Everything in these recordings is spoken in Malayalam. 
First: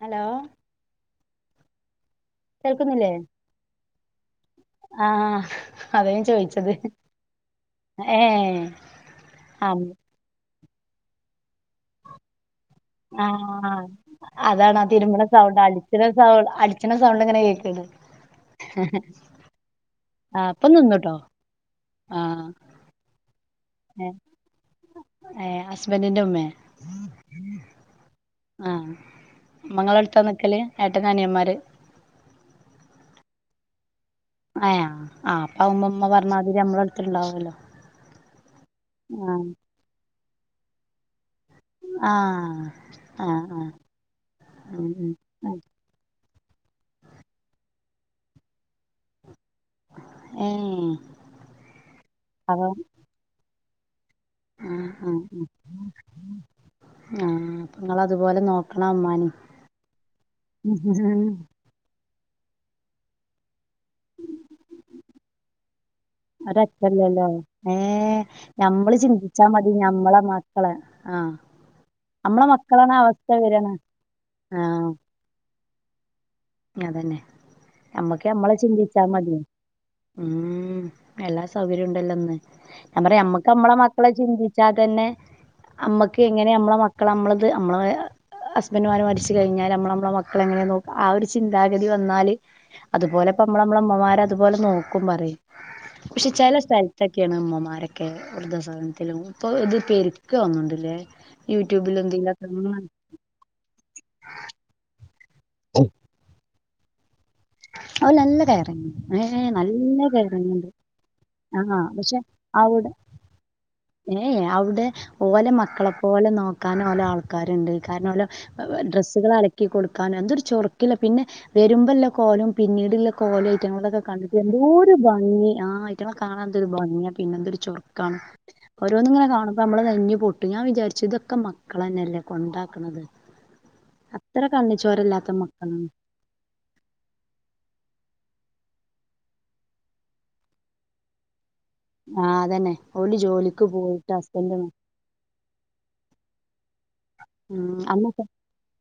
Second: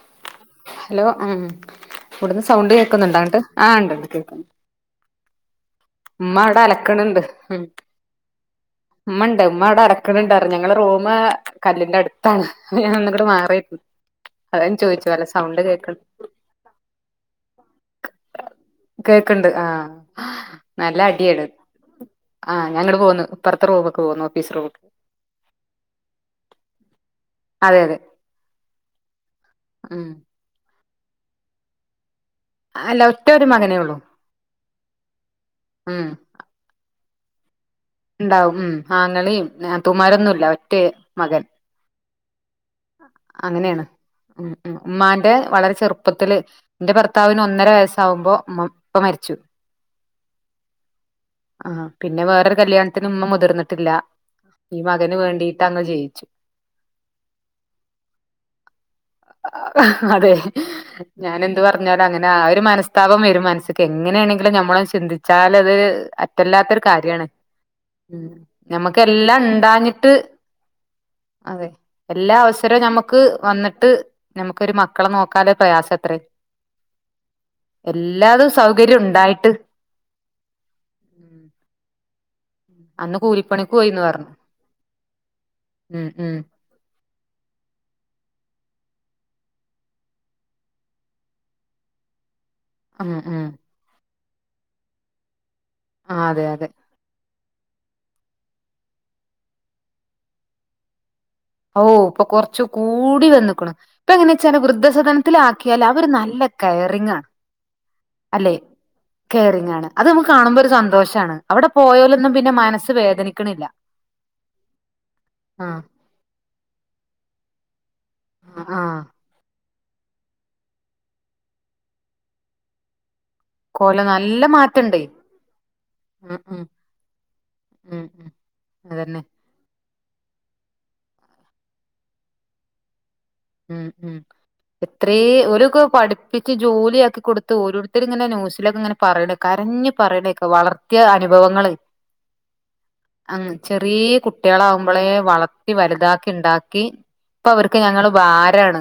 ഹലോ. ഹലോ ഉം ഇവിടുന്ന് സൗണ്ട് കേൾക്കുന്നില്ലേ കേൾക്കുന്നുണ്ടോ അങ്ങട്ട് ആഹ്ണ്ട്ണ്ട് കേക്ക്ണ്ട്. ആഹ്. അതാ ഞാൻ മ്മവടെ ചോയിച്ചത് അലക്ക്ണ് ണ്ട്. ഏഹ് മ്മ ണ്ട് ഉമ്മ അവടെ ആഹ് അലക്ക ക്ക്ണ് ണ്ട് ഞങ്ങളെ റൂമ് കല്ലിന്റെ അടുത്താണ് അ ഞാനെന്ന് ങ്ങ്ട് മാറിരുന്നു. ആഹ് അതാണ് ആ തിരുമ്പ്ണ സൗണ്ട് അടിച്ച്ണ സൗണ്ട് അട്ച്ച്ണ സൗണ്ട് ഇങ്ങനെ കേക്ക്ണ്ട്. കേക്കണ്ട് ആ ആഹ് പ്പൊ നല്ല അട്യാണ് ആഹ് ഞാങ്ങ്ട് പോന്നു. ഇപ്പറത്തെ റൂമ്ക്ക് എഹ് പോന്നു ഓഫീസ് റൂമ്ക്ക് ഏഹ് അസ്ബന്റിന്റെ ഉമ്മേ. അതെ അതെ ആഹ് ഉം മ്മങ്ങളെടുത്താ നിക്കല് ഏട്ടനനിയന്മാര്. അല്ല ഒറ്റൊരു മകനെ ഒള്ളൂ. എഹ് ആഹ് അപ്പ അവുമ്പമ്മ പറഞ്ഞാതിരി നമ്മളടുത്ത് ണ്ടാവല്ലോ. ഉണ്ടാവും ഉം ആങ്ങളീം നാത്തൂമ്മാരൊന്നുല്ലാ ഒറ്റ മകൻ. ആഹ്. ആഹ് ആഹ് അങ്ങനേണ് ഉം, ഉം ഉമ്മാന്റെ ഉം വളരെ ചെറുപ്പത്തില് ന്റെ ഭർത്താവിന് ഒന്നര വയസ്സാവുമ്പോ മ്മ ഇപ്പ മരിച്ചു. ഏഹ് ആഹ് പിന്നെ വേറൊരു അപ്പം കല്യാണത്തിന് മ്മ മുതിർന്നിട്ടില്ല. ഈ ആഹ് മകന് ആഹ് വേണ്ടീട്ടങ്ങ് ജീവിച്ചു. ആഹ് അപ്പൊ ങ്ങളതുപോലെ നോക്ക അതെ ഇമ്മാനിം ഞാനെന്ത് പറഞ്ഞാലും അങ്ങനെ ആ ഒരു മനസ്താപം വരും മനസ്സി ക്കെങ്ങനേണെങ്കിലും ഞമ്മളത് ചിന്തിച്ചാലത് അറ്റല്ലാത്തരു ഒരറ്റല്ലല്ലോ കാര്യാണ് ഏഹ് ഉം. ഞമ്മള് നമ്മക്ക് എല്ലാം ചിന്തിച്ചാ മതി ഇണ്ടാഞ്ഞിട്ട് ഞമ്മളെ മക്കളെ ആഹ് അതെ എല്ലാ നമ്മളെ അവസരവും മക്കളാണ് നമ്മക്ക് അവസ്ഥ വരണ വന്നിട്ട് നമുക്കരു ആഹ് മക്കളെ നോക്കാല്ലേ പ്രയാസ എത്രേ. അതന്നെ നമ്മക്ക് നമ്മളെ സൗകര്യം ചിന്തിച്ചാ മതി. ഉണ്ടായിട്ട് ഉം എല്ലാ ഉം സൗകര്യം ഉണ്ടല്ലോ ഇന്ന്. ഞാൻ അന്ന് പറയാ നമ്മക്ക് കൂലിപ്പണിക്ക് നമ്മളെ പോയിന്ന് മക്കളെ പറഞ്ഞു ചിന്തിച്ചാ തന്നെ ഉം നമ്മക്ക് ഉം എങ്ങനെ നമ്മളെ മക്ക മക്കള് നമ്മളത് നമ്മളെ ഹസ്ബൻഡുമാര് മരിച്ചു കഴിഞ്ഞാൽ നമ്മള് നമ്മളെ മക്കളെ എങ്ങനെയാ നോക്കാ ആ ഒര് ചിന്താഗതി വന്നാല് ഉം അതുപോലെ ഇപ്പോ ഉം നമ്മ നമ്മളെ ഉമ്മമാരെ അതുപോലെ നോക്കും പറയും ആ പക്ഷെ അതെ ചെല അതെ സ്ഥല- ത്തെക്കെയാണ് ഉമ്മമാരൊക്കെ വൃദ്ധസദനത്തിലും ഇപ്പൊ ഇത് പെരിക്കാ തോന്നുന്ന്ണ്ട്ലേ. ഓ ഇപ്പൊ കൊറച്ച് കൂടി വന്ന്ക്ക്‌ണ് ഇപ്പ എങ്ങനാ വെച്ചാല് വൃദ്ധസദനത്തില് ആക്കിയാൽ അവര് നല്ല കയറിങ്ങാ. അവ നല്ല അല്ലെ കയറിങ് ഏ കയറിങ്ങാണ് നല്ല അത് നമ്മുക്ക് കാണുമ്പോ കയറിങ്ണ്ട് ഒരു സന്തോഷാണ് അവിടെ ആഹ് പക്ഷെ പോയലൊന്നും പിന്നെ അവിടെ മനസ്‌ വേദനിക്ക്‌ണില്ല. ഏ അവിടെ ഓലെ മക്കളെ ഓലെ നോക്കാനും ഓലെ ആൾക്കാരുണ്ട് കാരണം ഓലെ ആ ഡ്രസ്സുകള് അല ക്കി കൊടുക്കാന് എന്തൊരു ചൊറുക്കില്ല പിന്നെ വരുമ്പയുള്ള കോലം പിന്നീടുള്ള കോലും ഐറ്റങ്ങളതൊക്കെ കോലം കണ്ടിട്ട് നല്ല എന്തോരു മാറ്റണ്ടേ ഭംഗി ആഹ് ഐറ്റങ്ങളെ ഉം കാണാൻ ഉം എന്തൊരു ഭംഗിയാ പിന്നെ എന്തൊരു ഉം ചൊറുക്കാണ്. ഉം ഓരോന്ന് അതന്നെ ഇങ്ങന്നെ കാണും മ്പം നമ്മളെ നെഞ്ചു പൊട്ടും ഞാൻ വിചാരിച്ചു ഇതൊക്കെ മക്കളന്നെയല്ലേ കൊണ്ടാക്ക്‌ണത്. ഉം ഉം എത്രയും ഓലുവൊക്കെ മക്കളാണ് പഠി പഠിപ്പിച്ച് ജോലിയാക്കി കൊടുത്ത് ഓരോരുത്തർ ഇങ്ങനെ ന്യൂസിലൊക്കെ ഇങ്ങനെ പറയണ കരഞ്ഞ് പറയണക്കെ വളർ ത്തിയ അനുഭവങ്ങള് ആഹ് അതത് തന്നെ ഓല് ജോലിക്ക് പോയിട്ട് ഹസ്ബൻഡ് മക്കളെ വളർത്തി വലുതാക്കി ഇണ്ടാക്കി ഇപ്പ അവർക്ക് ഞങ്ങള് അന്നൊക്കെ ഭാരാണ്.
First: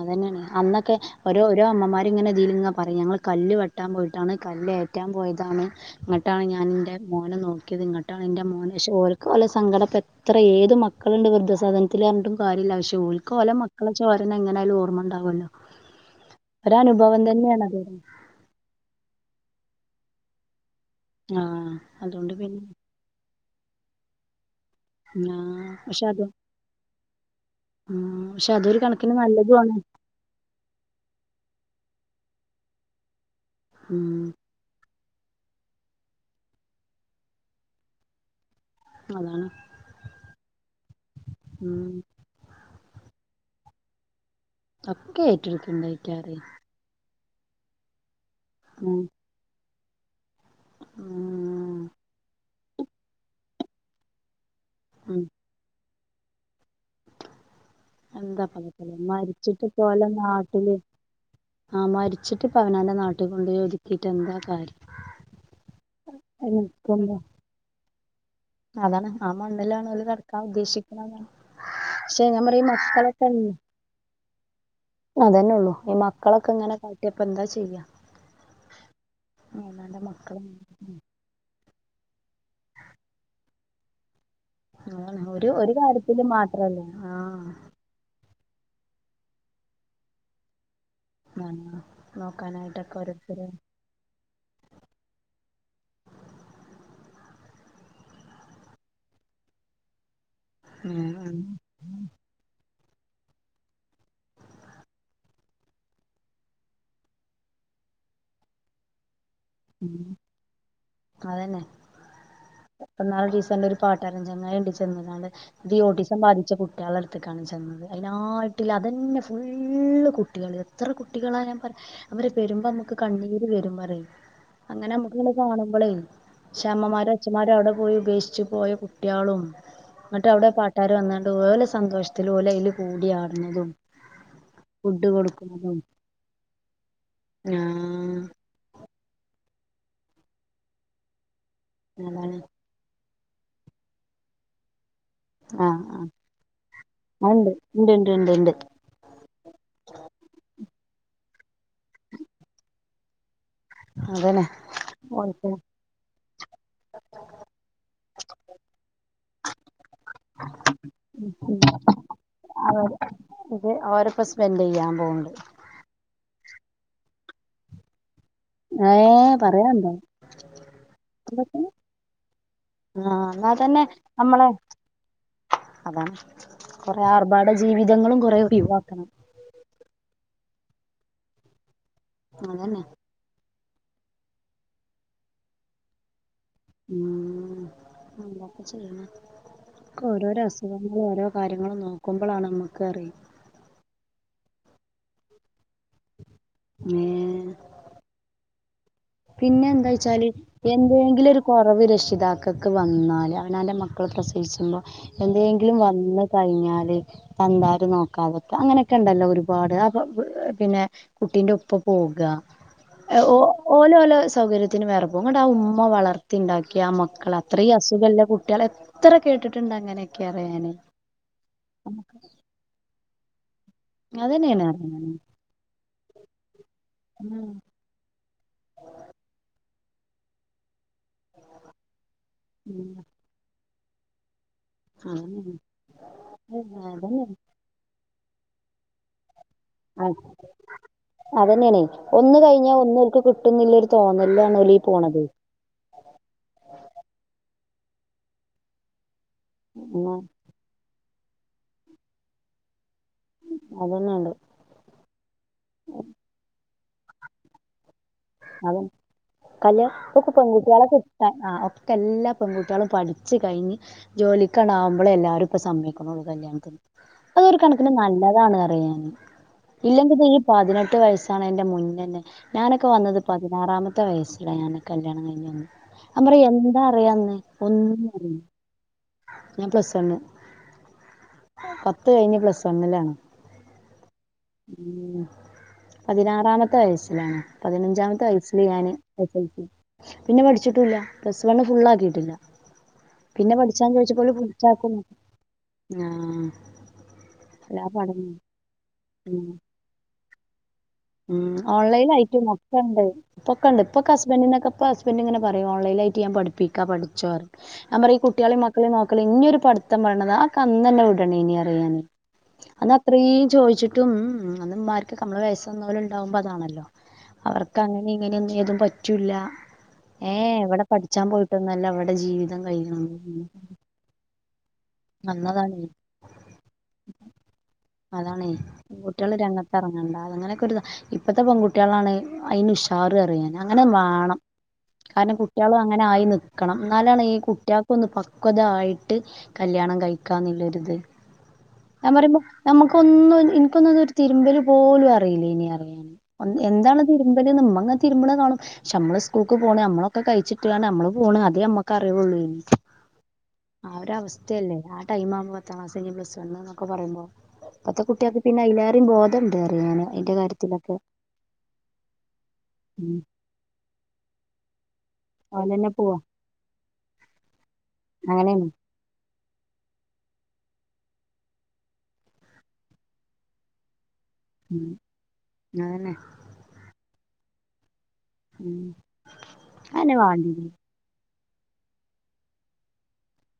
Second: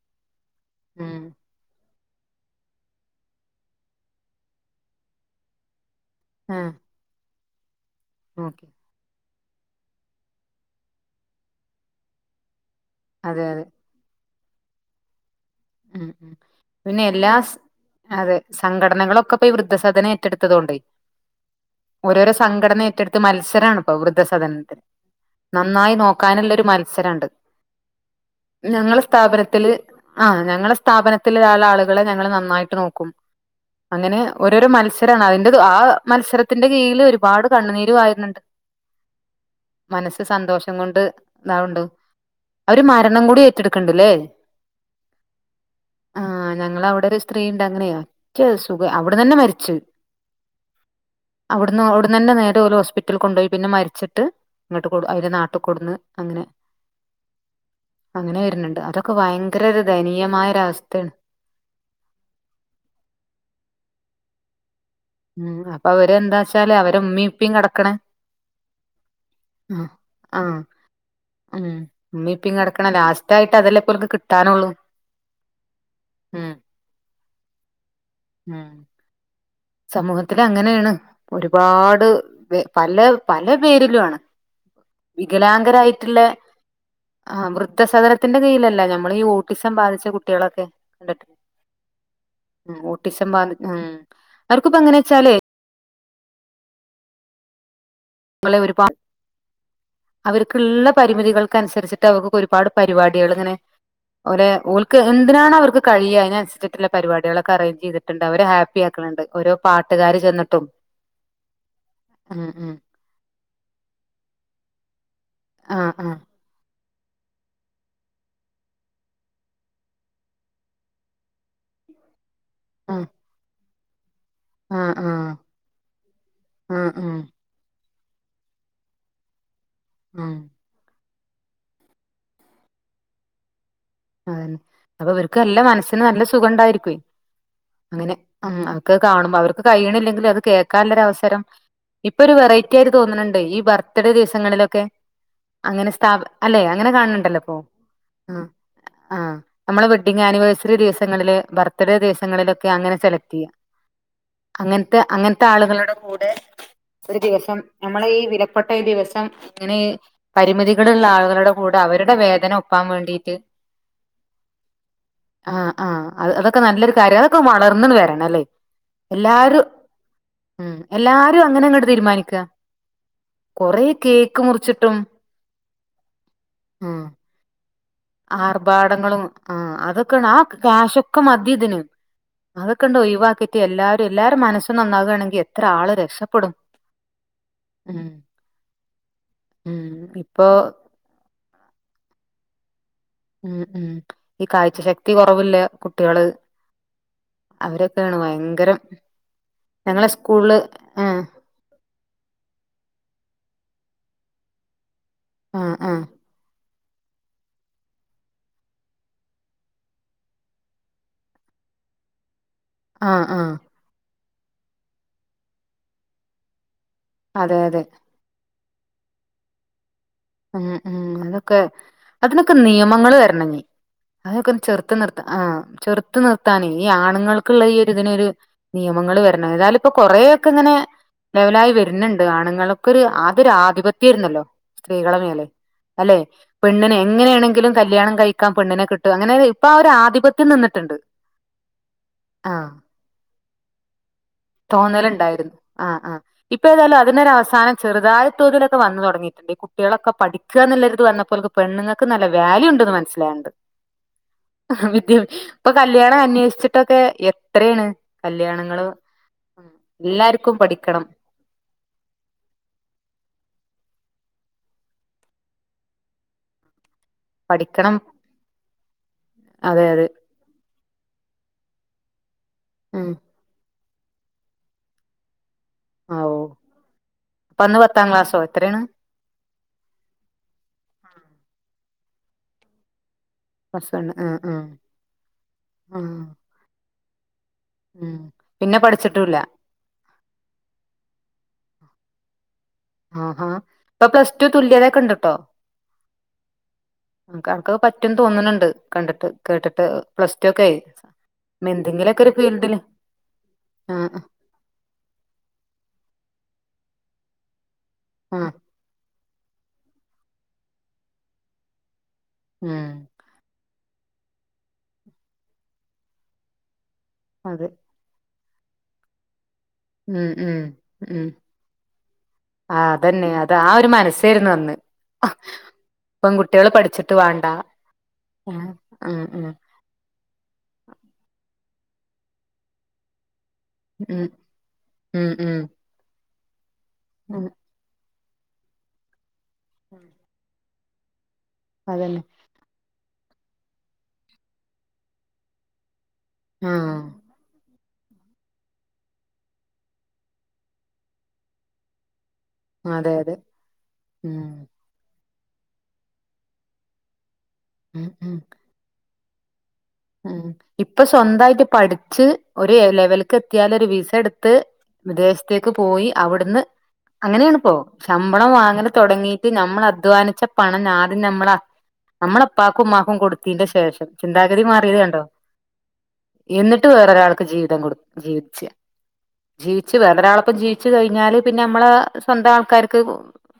അതന്നെയാണ് അന്നൊക്കെ ഉം ഓരോ ഓരോ അമ്മമാര് ഇങ്ങനെ ഇതിലങ്ങനെ പറയും ഞങ്ങള് കല്ല് വെട്ടാൻ പോയിട്ടാണ് കല്ല് ഏറ്റാൻ പോയതാണ്. ഇങ്ങട്ടാണ് ഞാൻ ആഹ് എന്റെ മോനെ നോക്കിയത് ഇങ്ങട്ടാണ് എന്റെ ഓക്കെ മോന് ശോ ഓ ഇതുപോലെ സങ്കടപെട്ട് എത്ര ഏത് മക്കളുണ്ട് വൃദ്ധ സദനത്തില് പറഞ്ഞിട്ടും കാര്യല്ല പക്ഷേ ഓല്ക്ക് അതെ ഓലെ അതെ മക്ക ളെ ചോരനെ എങ്ങനായാലും ഓർമ്മ ഉണ്ടാവുല്ലോ. ഉം പിന്നെ എല്ലാ തന്നെയാണത് അതെ. സംഘടനകളൊക്കെ ഇപ്പോ ഈ വൃദ്ധസദനം ഏറ്റടുത്തതൊണ്ടേ ആഹ് അതോണ്ട് പിന്നെ ത്ത് മത്സരണിപ്പോ വൃദ്ധസദനത്തിന് ആ നന്നായി പക്ഷെ അത് നോക്കാനുള്ള ഒരു മത്സരവുണ്ട്. ഉം പക്ഷെ അതൊരു ഞങ്ങള് കണക്കിന് നല്ലതും സ്ഥാപനത്തില് ആണ് ആഹ് ഞങ്ങളെ സ്ഥാപനത്തിലുള്ള ആളുകളെ ഞങ്ങള് നന്നായിട്ട് നോക്കും അങ്ങനെ ഉം ഒരു അതൊരു മത്സരാവാണ് അതിന്റെ ആ മത്സരത്തിന്റെ കീഴില് ഒരുപാട് കണ്ണുനീര് വാരുന്നുണ്ട്. അതാണ്. മനസ്സ് സന്തോഷം കൊണ്ട് ഇതാവുണ്ട് ഉം അവര് മരണം കൂടി ഏറ്റെടുക്ക്‌ണ്ട് ഇല്ലേ ഒക്കെ ഏറ്റെടുക്ക്‌ണ്ട് അയിറ്റവാ അത് ഞങ്ങളെ അവിടെ ഒരു സ്ത്രീ ഉണ്ടായിരുന്നെ അ [unintelligible] സുഖം ഉം അവിടുന്നു തന്നെ മരിച്ച് ഉം അവിടുന്ന് അവിടുന്ന് തന്നെ നേരെ ഒരു ഹോസ്പിറ്റലിൽ കൊണ്ടോയി പിന്നെ മരിച്ചിട്ട് ഇങ്ങോട്ട് കൊ ഉം അവര് നാട്ട് കൊടുന്ന് അങ്ങനെ അങ്ങനെ എന്താപ്പ വരണുണ്ട് പറയാ, അതൊക്കെ ഭയങ്കര മരിച്ചിട്ട് ഒരു ദയനീയമായ ഒരവസ്ഥയാണ്. ആഹ് മരിച്ചിട്ട് ഇപ്പം അവനാന്റെ നാട്ടിൽ കൊണ്ട് ഒതിക്കീട്ട് എന്താ കാര്യം. ഉം അപ്പൊ അവര് അത് എന്താച്ചാല് അവരെ നിക്കുമ്പോ ഉമ്മീ ഉപ്പീ കെടക്കണ അതാണ് ആ ആഹ് മണ്ണിലാണ് ഓല് കെടക്കാൻ ആഹ് ഉദ്ദേശിക്കണത്. ഉം പക്ഷെ ഇമ്മീം ഞാൻ ഇപ്പി പറയാ ഈ കെടക്കണ മക്കളൊക്കെ ലാസ്റ്റ് ഇല്ലേ, ആയിട്ട് അതെല്ലേപ്പോൽക്ക് കിട്ടാനൊള്ളൂ. അതന്നെ ഉള്ളൂ ഈ മക്കളൊക്കെ ഇങ്ങനെ കാട്ടിയാപ്പെന്താ ചെയ്യാ. ഉം ഏതാണ്ട് സമൂഹത്തില് മക്കളും അങ്ങനെയാണ് ഉം ഒരുപാട് വെ പല പല പേരിലു ആണ് ആഹ് അതാണ്‌ ഒരു ഒര് വികലാംഗരായിട്ടുള്ള കാര്യത്തില് മാത്രല്ല ആ ആഹ് വൃദ്ധസദനത്തിന്റ കീഴിലല്ല ഞമ്മള് ഈ ഓട്ടിസം ബാധിച്ച കുട്ടികളെക്കെ [unintelligible] നോക്കാനായ്ട്ടൊക്ക ഓരോര്ത്തര് അവർക്കിപ്പ എങ്ങനാ വെച്ചാലേ ങ്ങളെ ഒരുപാ അവര്ക്ക്‌ള്ള ഉം ഉം പരിമിതികൾക്കൻസരിച്ച്‌ ട്ടവക്കൊക്കെ ഒരുപാട് പരിപാടികള് ഇങ്ങനെ ഓലെ ഓൽക്ക് എന്ത്നാണവർക്ക് കഴിയ അയ്നൻസ്ച്ചിട്ട്ള്ള പരിപടികളെക്ക അറേഞ്ച് ചെയ്ത് ട്ട്ണ്ട് അവരെ ഹാപ്പി ആക്ക്‌ണ് ണ്ട് ഒരോ ഉം പാട്ട്കാര് ചെന്ന്ട്ടും ഉം ഉം ഇപ്പം ഇന്നാളൊരീസണ്ട് ഒരു പാട്ടാരം ചെങ്ങായിണ്ട് ചെന്നുങ്ങാണ്ട് തി ആഹ് ആഹ് ഓട്ടിസം ബാധി ച്ച കുട്ടികള അട്ത്ത്ക്കാണ് ചെന്നത് അയ്നാട്ടില് അതന്നെ ഫുള്ള് കുട്ടികള് എത്ര കുട്ടികളാ ഞാൻ പറ അവര് വര്മ്പ നമ്മക്ക് ആഹ് കണ്ണീര് വെരും പറയും അങ്ങന ആഹ് നമ്മക്ക്‌ ആഹ് ഇങ്ങന കാണുമ്പളെ പക്ഷെ ആഹ് അമ്മമാരോ ആഹ് അച്ഛമാരോ അവടെ പോയി ഉപേക്ഷി ച്ചു പോയ കുട്ടികളും എന്നിട്ട് ആഹ് അവടെ പട്ട് ട്ടാര് വന്നാണ്ട് ഓലെ സന്തോഷത്തില് ഓൽ അയ്ല് കൂടിയാട്ണതും അതന്നെ അപ്പ ഇവര്ക്ക് നല്ല മനസ്സിന് നല്ല സുഖം ഉണ്ടാരിക്കുവെ അങ്ങനെ ആഹ് ഉം അതൊക്കെ കാണുമ്പ അവർക്ക് കയ്യണില്ലെങ്കിലും അത് കേക്കാല്ലൊരു അവസരം ഇപ്പ ഒരു അതാണ് വെറൈ ക്കെര് തോന്ന്ണ് ണ്ട് ഈ ബർത്ത്ഡേ ദിവസങ്ങളിലൊക്കെ ആഹ് അങ്ങനെ ആഹ് സ്ഥാപ അല്ലെ അങ്ങനെ കാണ് ണ് ഇണ്ട് ണ്ടല്ലപ്പോ ഇണ്ട് ഇണ്ട് ഇണ്ട് ആഹ് ഇണ്ട് ആഹ് നമ്മള് വെഡിങ്ങാനിവേഴ്സറി ദിവസങ്ങളില് ബർത്ത്ഡേ ദിവസങ്ങളിലൊക്കെ അങ്ങന സെലക്റ്റിയ്യാം അതന്നെ അങ്ങൻത്തെ അങ്ങൻത്തെ ഓൽക്ക് ആളുകള്ടെ കൂടെ ഒര് ദിവസം ഞമ്മളെ ഈ വിലപ്പെട്ട ഈ ദിവസം ഇങ്ങനെ പരിമിതികള് ഇള്ള ആള്കളുടെ കൂടെ അവരുടെ വേദന ഒപ്പാം വേണ്ടീട്ട് [unintelligible] അവരൊക്കെ സ്പെൻഡെയ്യാം പോവ്ണ്ട് അഹ് ആഹ് അത് അതൊക്കെ നല്ലൊര് കാര്യ അതൊക്കെ വളർന്ന്ണ് വെരണല്ലേ ഏഹ് പറേണ് ണ്ടോ ഉം എല്ലാരും അങ്ങനങ്ങട്ട് തീര്മാനിക്ക ആഹ് എന്നാ തന്നെ കൊറേ കേക്ക് നമ്മളെ മുറ്ച്ചിട്ടും അതാണ് കൊറെ ആർഭാട ജീവിതങ്ങളും കൊറേ ഒഴിവാക്കണം ആർഭാടങ്ങളും ആഹ് അതൊക്കണ് ആ കാശൊക്ക മതി ഇതിന് അതന്നെ അതൊക്കണ്ട് ഒഴിവാക്കിറ്റ് എല്ലാരും എല്ലാരെ മനസ്സും നന്നാകാണെങ്കി എത്ര ആള് രക്ഷപ്പെടും ഉം ഉം എന്താപ്പം ചെയ്യണെ ഉം ഒക്കെ ഓരോരോ ഇപ്പൊ അസുഖങ്ങ് നമ്മള് ഓരോ കാര്യങ്ങള് നോക്കുമ്പളാണ് നമ്മക്ക് അറീ ഉം ഉം ഈ കാഴ്ച ശക്തി കൊറവ് ഇല്ലെ കുട്ടികള് ഏഹ് അവരൊക്കെ ആണ് ഭയങ്കരം പിന്ന എന്താ ഞങ്ങളെ ചോയ്ച്ചാല് സ്കൂളില് ആഹ് എന്തേങ്കിലും ര് കൊറവ് രക്ഷിതാക്കക്ക് വന്നാല് അവനാൻ്റ മക്കള പ്രസവിച്ച്‌മ്പോ ആഹ് എന്തേങ്കിലും ആഹ് വന്ന് കഴ്‌ഞ്ഞാല് തന്താര് നോക്കാത്ക്ക അങ്ങനെക്കണ്ടല്ലോ ഒരുപാട് അപ്പ പി പിന്നെ കുട്ടിന്റ ഒപ്പം പോകാ ആഹ് ഏഹ് ഓ ആഹ് ഓലോലെ സൗകര്യത്തിന് വേറ പോവും എന്നിട്ട് ആ ഉമ്മ വളർത്തിണ്ടാക്കിയ ആ മക്ക ക്കള് അതെ അത്രേം അതെ അസുഖല്ല കുട്ട്യള് എത്ര കേട്ട്ട്ട്ണ്ട് അങ്ങനെക്ക അറിയോ ഉം ഞാന് ഉം അതൊക്കെ അതിനൊക്ക നിയമങ്ങള് വെര്ണഞ്ഞി അതൊക്കെന്ന് അതന്നെയാണ് ചെർത്ത് അറിയാന് നിർത്ത ആഹ് ചെറ്ത്ത് നിർത്താനെ ഈ ആണ്ങ്ങൾക്കിള്ള ഈ ഇതിനൊര് നിയമങ്ങള് വെര്ണം ഏതാലിപ്പൊ കൊറേ ഒക്ക ഇങ്ങനെ ലെവലായ് വെര്ണ് ണ്ട് ആണുങ്ങൾക്കൊര് ഉം ആദ്യൊര് ആധിപത്ത്യെര്ന്നലൊ സ്ത്രീകള മേലെ അല്ലേ ഉം പെണ്ണ്നെ അതന്നെ എങ്ങനെയാണെങ്കിലും കല്യാണം കയ്ക്കാം പെണ്ണ്നെ കി ട്ടും അങ്ങനൊര് ഇപ്പാ ഒരാധിപത്യം നിന്ന്ട്ട്ണ്ട് അതന്നെണെ ഒന്ന് കയ്ഞ്ഞാ ഒന്നോൽക്ക് കിട്ടുന്നില്ലൊര് തോന്നല്ലാണ് ഓലീ പോണത് ആഹ് അഹ് ഇപ്പെ ഏതായാലു അതിനൊരവസാനം ചെറ്തായ തോതിലൊക് വന്ന് തൊടങ്ങീട്ട്ണ്ട് ഈ കുട്ടികളെക്ക എന്നാ പഠി ക്കാന്നില്ലൊര്ത് വന്നപ്പൊ ഓൽക്ക് പെണ്ണ്ങ്ങക്ക് നല്ല വ്യാല്യു ഇണ്ട്ന്ന് മനസ്സ്ലാണ്ട് അതന്നെണ്ട് വിദ്യെ ഇപ്പൊ കല്യാണം അന്വേഷിച്ചിട്ടൊക്കെ എത്രേണ് അത കല്യാണങ്ങള് കല് ഒക്കെ എല്ലാർക്കും പെൺകുട്ടികളെ പഠിക്കണം കിട്ടാൻ ഒക്കെ എല്ലാ പെൺകുട്ടികളും പഠിച്ച് കഴിഞ്ഞ് ജോലിക്കണാവുമ്പളെ എല്ലാരും ഇപ്പ സമ്മയ്ക്ക്ണുള്ളു കല്യാൺത്തിന് അതൊരു കണക്കിന് പഠിക്കണം നല്ലതാണ് അറിയ് ഞാന് അതെ അതെ ഇല്ലെങ്കി പതിനെട്ട് വയസ്സാണ് അയിന്റെ മുന്നെന്നെ ഞാനൊക്ക ഉം വന്നത് പതിനാറാമത്തെ ത്ത വയസ്സില ഞാന് കല്യാണം കഴിഞ്ഞ് വന്നെ ആ അം ഓ പറയ് എന്താ അറിയാന്ന് അപ്പൊ അന്ന് ഒന്നു പത്താം അറീല ക്ലാസ്സോ എത്രയാണ് ഞാൻ പ്ലസ് വണ്ണ് പത്ത് കഴിഞ്ഞ് പ്ലസ് വണ്ണിലാണ് പ്ലസ് വൺ ആ ആ ഉം ആ പതിനാറാമത്തെ വയസ്സിലാണ് ഉം പതിനഞ്ചാമത്തെ വയസ്സില് പിന്നെ ഞാന് എസ് പഠിച്ചിട്ടുല്ല എൽ സി പിന്നെ പഠിച്ചിട്ടൂല്ല പ്ലസ് വണ്ണ് ഫുള്ളാക്കീട്ടില്ല ആഹാ പിന്നെ പഠിച്ചാൻ ഇപ്പൊ ചോയിച്ചപ്പൊ പ്ലസ് ടു തുല്യതൊക്കെ ഓല് [unintelligible] ആഹ് അനക്ക്ക്കൊക്ക എല്ലാ പറ്റുംന്ന് പഠനം തോന്നണ് ണ്ട് കണ്ടിട്ട് ഉം കേട്ടിട്ട് പ്ലസ് ട്ടു ഒക്കെ ആയി ഉം ഓൺലൈനായിട്ടും ഒക്ക ഇണ്ട് ഇപ്പൊക്കണ്ട് ആ ഇപ്പൊക്ക ഹസ്ബന്റിനൊക്ക ഇപ ൻഡ് ഇങ്ങന പറയും ഓൺലൈൻ ആയിട്ട് ഞാ പഠിപ്പിക്ക പഠിച്ചൊ ഞാൻ പറിയ് ആ കുട്ടീളെ മ മക്കളി മോക്കലും ഇഞ്യൊരു പഠിത്തം [unintelligible] അതൊക്കന്നന്നെ വിടണേന് പറിയ് ഞാന് ഉം അന്ന് അത്രീം ചോദിച്ചിട്ടും ഊം ഉം അന്ന് ഇമ്മർകൊക്ക നമ്മള് വയസ്സന്നോല് ഇണ്ടാവുമ്പൊ അതാണല്ലൊ അതെ അവർക്ക് അങ്ങനെ ഇങ്ങനെയൊന്നും ഏതും പറ്റൂല്ല ഉം ഏഹ് ഉം ഇവിടെ ഉം പഠിച്ചാൻ പോയിട്ടൊന്നല്ല ഇവിടെ ജീവിതം കഴിയ്ണെ തരുന്നന്ന് പെൺകുട്ടീള് പഠിച്ചിട്ട് വാണ്ട ഉം ആഹ് ആഹ് എറങ്ങണ്ട അങ്ങനൊക്കൊരുതാ ഇപ്പത്തെ പെകുട്ടീളാണ് അയിന് ഉഷാറ് പറിയ് ഞാന് അങ്ങനെ ഉം വാണം ഉം കാര്ണം ഉം കുട്ടീള് അങ്ങനെ ആയി നിക്കണം ഇന്നാലാണ് ഈ ഉം കുട്ട്യേ ഇപൊന്ന് പക്വതായിട്ട് കല്യാണം കഴിക്കാന്നില്ലൊരിത് ഞാ അതന്നെ പറയുമ്പൊ നമുക്കൊന്നും എനിക്കൊന്നൊരു തിരുമ്പല് പോലും അറിയില്ലേന് പറയ് ഞാന് എന്താണ് ആഹ് തിരുമ്പല് ഇമ്മങ്ങനെ തിരുമ്പ്ണ കാണും പക്ഷെ നമ്മള് സ്കൂൾക്ക് പോണ് നമ്മളൊക്ക കഴിച്ചിട്ട്ങ്ങാണ്ട് നമ്മള് പോണ് അതേ നമ്മക്കറിയൊള്ളു അതെ അതെ ആഹ് ഒര് അവസ് ഉം ആഹ് ടൈമാവ്മ്പൊ പത്താംക്ലാസ് കയിഞ് പ്ലസ് വണ്ണ്ന്നൊക്ക പറയുമ്പൊ ഇപത്തെ ഉം ഉം കുട്ട്യേക്ക പിന്നെ അയിലേറെ ബോ ഇതുണ്ട് പറയാന് ഉം ഇപ്പൊ സ്വന്തായിട്ട് പഠിച്ച് ഒരു ഉം ലെവലിക്ക് എത്ത്യാല് ഒരു വിസ ഇട്ത്ത് വിദേശത്തേക്ക് ഓലന്നെ പോയി പോവാ അവിടുന്ന് അങ്ങനേണ് ഇപൊ ശമ്പളം അങ്ങനെയാണ് വാങ്ങ തുടങ്ങീട്ട് നമ്മള അധ്വാനിച്ച പണം നാദം നമ്മള നമ്മള ഇപ്പാക്കും ഇമ്മാക്കും കൊടുത്തീന്റെ ശേഷം ചിന്ത ഉം മാറിയതണ്ടോ അതന്നെ എന്നിട്ട് വേറൊരാൾക്ക് ജീവിതം കൊടു ജീവിച്ച് ഉം ജീവിച്ച് അതന്നെ വേറൊരാളപ്പം വാണ്ടിയത് ജീവിച്ച് ട്ട് കഴിഞ്ഞാല് പിന്നെ നമ്മള സ്വന്തം ആൾക്കാര്ക്ക്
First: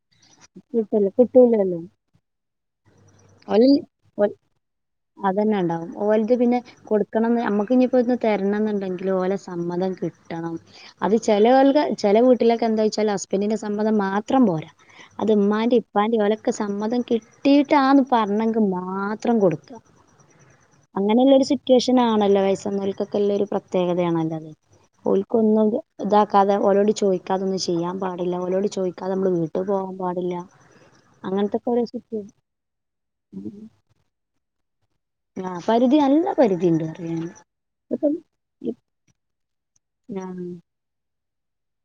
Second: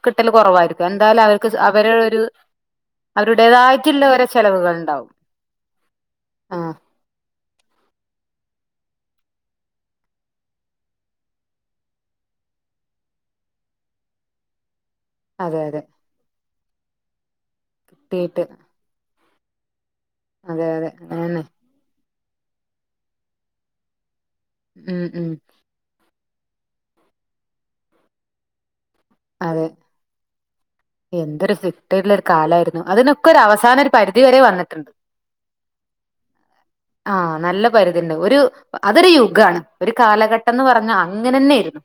കിട്ടല് കുറവായിരിക്കും കിട്ടൂല എന്തായാലും അവർക്ക് കിട്ടൂലല്ലോ അവരു ഒരു ഓല് അവരുടേതായിട്ടുള്ള ഒരോ ഓൽ ചെലവുകൾ ഉണ്ടാവും അതന്നെ ഇണ്ടാവും ഓൽത് പിന്നെ ആഹ് കൊടു കണംന്ന് അമ്മക്ക് ഇനിപ്പോ ഇന്ന് തര്ണംന്നുണ്ടെങ്കിലു ഓലെ സമ്മതം കിട്ടണം അത് ചെല ഓൽക ചില വീട്ടിലൊക്കെ എന്താ വെച്ചാൽ ഹസ്ബൻഡിന്റെ സമ്മതം മാത്രം പോരാ അത് അതെ ഉമ്മാന്റെ അതെ ഇപ്പാന്റെ ഓലക്കെമ്മതം കിട്ടിയിട്ടാന്ന് തീട്ട് പറഞ്ഞെങ്കി മാത്രം കൊട്ക്ക അതെ അതെ അങ്ങനെയുള്ള അങ്ങനെന്നെ ഒരു സിറ്റ് സിറ്റുവേഷൻ ആണല്ലോ വയസ്സന്നൽക്കൊക്കെള്ളൊരു പ്രത്യേകതയാണല്ലോ അത് ഉം ഉം ഓൽക്കൊന്നും ഇത് ഇതാക്കാതെ ഓലോടി ചോദിക്കാതൊന്നും ചെയ്യാൻ പാടില്ല ഓലോട് ചോയിക്കാതെ നമ്മള് വീട്ടിൽ അതെ പോകാൻ പാടില്ല എന്തൊരു അങ്ങനത്തൊക്കെ ഓരോ ഫിറ്റുള്ള ഒരു സിറ്റുവേഷൻ കാലായിരുന്നു അതിനൊക്കെ ഒരു അവസാന ഒരു പരിധി വരെ വന്നിട്ടുണ്ട് ആഹ് പരിധി നല്ല പരിധിണ്ട്ന്നറിയ ഞാന്. ആഹ് നല്ല ഇപ്പം പരിധിണ്ട് ഒരു അതൊരു യുഗാണ് ഒരു ആ കാലഘട്ടംന്ന് പറഞ്ഞ അങ്ങനെന്നെ ആയിരുന്നു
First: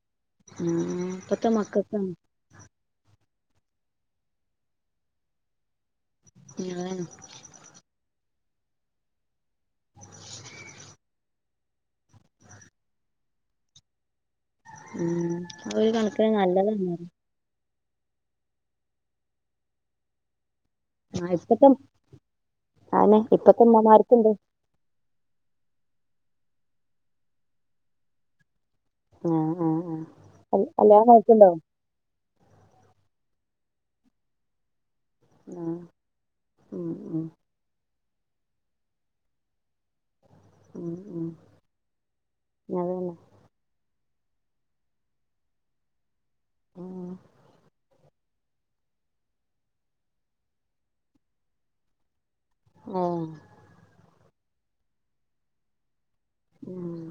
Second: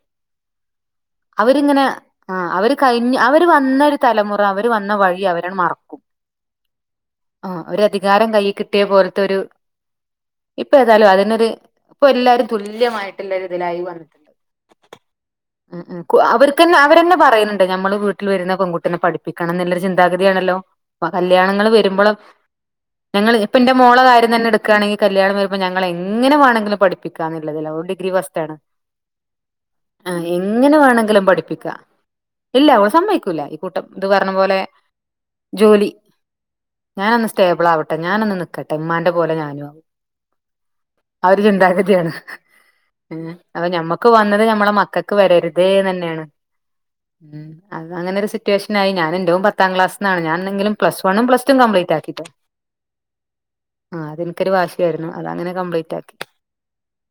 ഉം ഇപ്പത്തെ മക്കക്കൊന്നും ആഹ് അവര് കഴിഞ്ഞ അവര് വന്ന ഒരു തലമുറ അവര് വന്ന വഴി അവരങ്ങ് മറക്കും അതന്നെ ആഹ് ഒരു അധികാരം കൈയിൽ കിട്ടിയ പോൽത്തെ ഒരു ഇപ്പൊ ഏതായാലും അതിനൊരു ഇപ്പൊ എല്ലാവരു തുല്യമായിട്ടുള്ള ഇതിലായി വന്നിട്ടുണ്ട് ഉം ഒരു കണക്കിന് നല്ലത് തന്ന നമ്മള് വീട്ടിൽ വരുന്ന പെൺകുട്ടിനെ പഠിപ്പിക്കണംന്ന് ള്ളൊരു ചിന്താഗതിയാണല്ലോ ആ ഇപ്പത്തെ കല്യാണങ്ങള് വരുമ്പളൊക് അതെന്നെ ഞങ്ങള് ഇപ്പ ഇപ്പത്തെ ന്റെ മോളെ കാര്യം ഉമ്മമാർക്കുണ്ട് തന്നെ എടു ക്കാണെങ്കിൽ കല്യാണം വരുമ്പ ഞങ്ങള് എങ്ങനെ വേണങ്കിലും പഠിപ്പിക്കാന്നുള്ളതിലാ ഓള് ഡിഗ്രി ഫസ്റ്റാണ് ആ ആ ആ ആഹ് കൽ എങ്ങനെ കല്യാണം വേണെങ്കിലും നോക്കുന്നുണ്ടോ പഠിപ്പിക്കാ ഇല്ല അവള് സമ്മതിക്കൂല കൂട്ടം ഇത് പറഞ്ഞ പോലെ ആ ജോലി ഉം ഞാനൊന്ന് ഉം സ്റ്റേ ബിളാവട്ടെ ഞാനൊന്ന് നിക്കട്ടെ ഉമ്മാന്റെ പോല ഞാനും ആവും ഉം ഉം ആ ഒര് ചിന്താഗതിയാണ്. അതന്നെ ഏഹ് അപ്പൊ ഞമ്മക്ക് വന്നത് ഞമ്മള മക്കക്ക് വരരുതേന്നന്നെയാണ് ആ ഉം അങ്ങനെരു സി ഡിറ്റുവേഷനായി ഞാൻ എൻ്റെ പത്താം ക്ലാസിന്നാണ് ഞാൻനെങ്കിലും പസ് വണ്ണും പ്ലസ് റ്റു കംപ്ലീറ്റ് ആക്കിട്ടോ ഓഹ് ആഹ് അത് എനിക്കൊരു വാശി ആയിരുന്നു അത് അങ്ങനെ കംപ്ലീറ്റ് ആക്കി ഉം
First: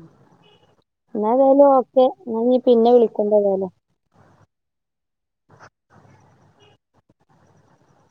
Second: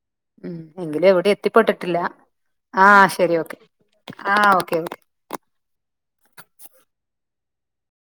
ഉം എങ്കിലും എവിടെ എന്നാ ഏതായാലും എത്തിപ്പെട്ട്ട്ടില്ല ഓക്കെ എന്നാ ഇനി പിന്നെ ആഹ് വിളിക്കണ്ട് ശരി ഓക്കെ ആഹ് ഓക്കെ ഓക്കേ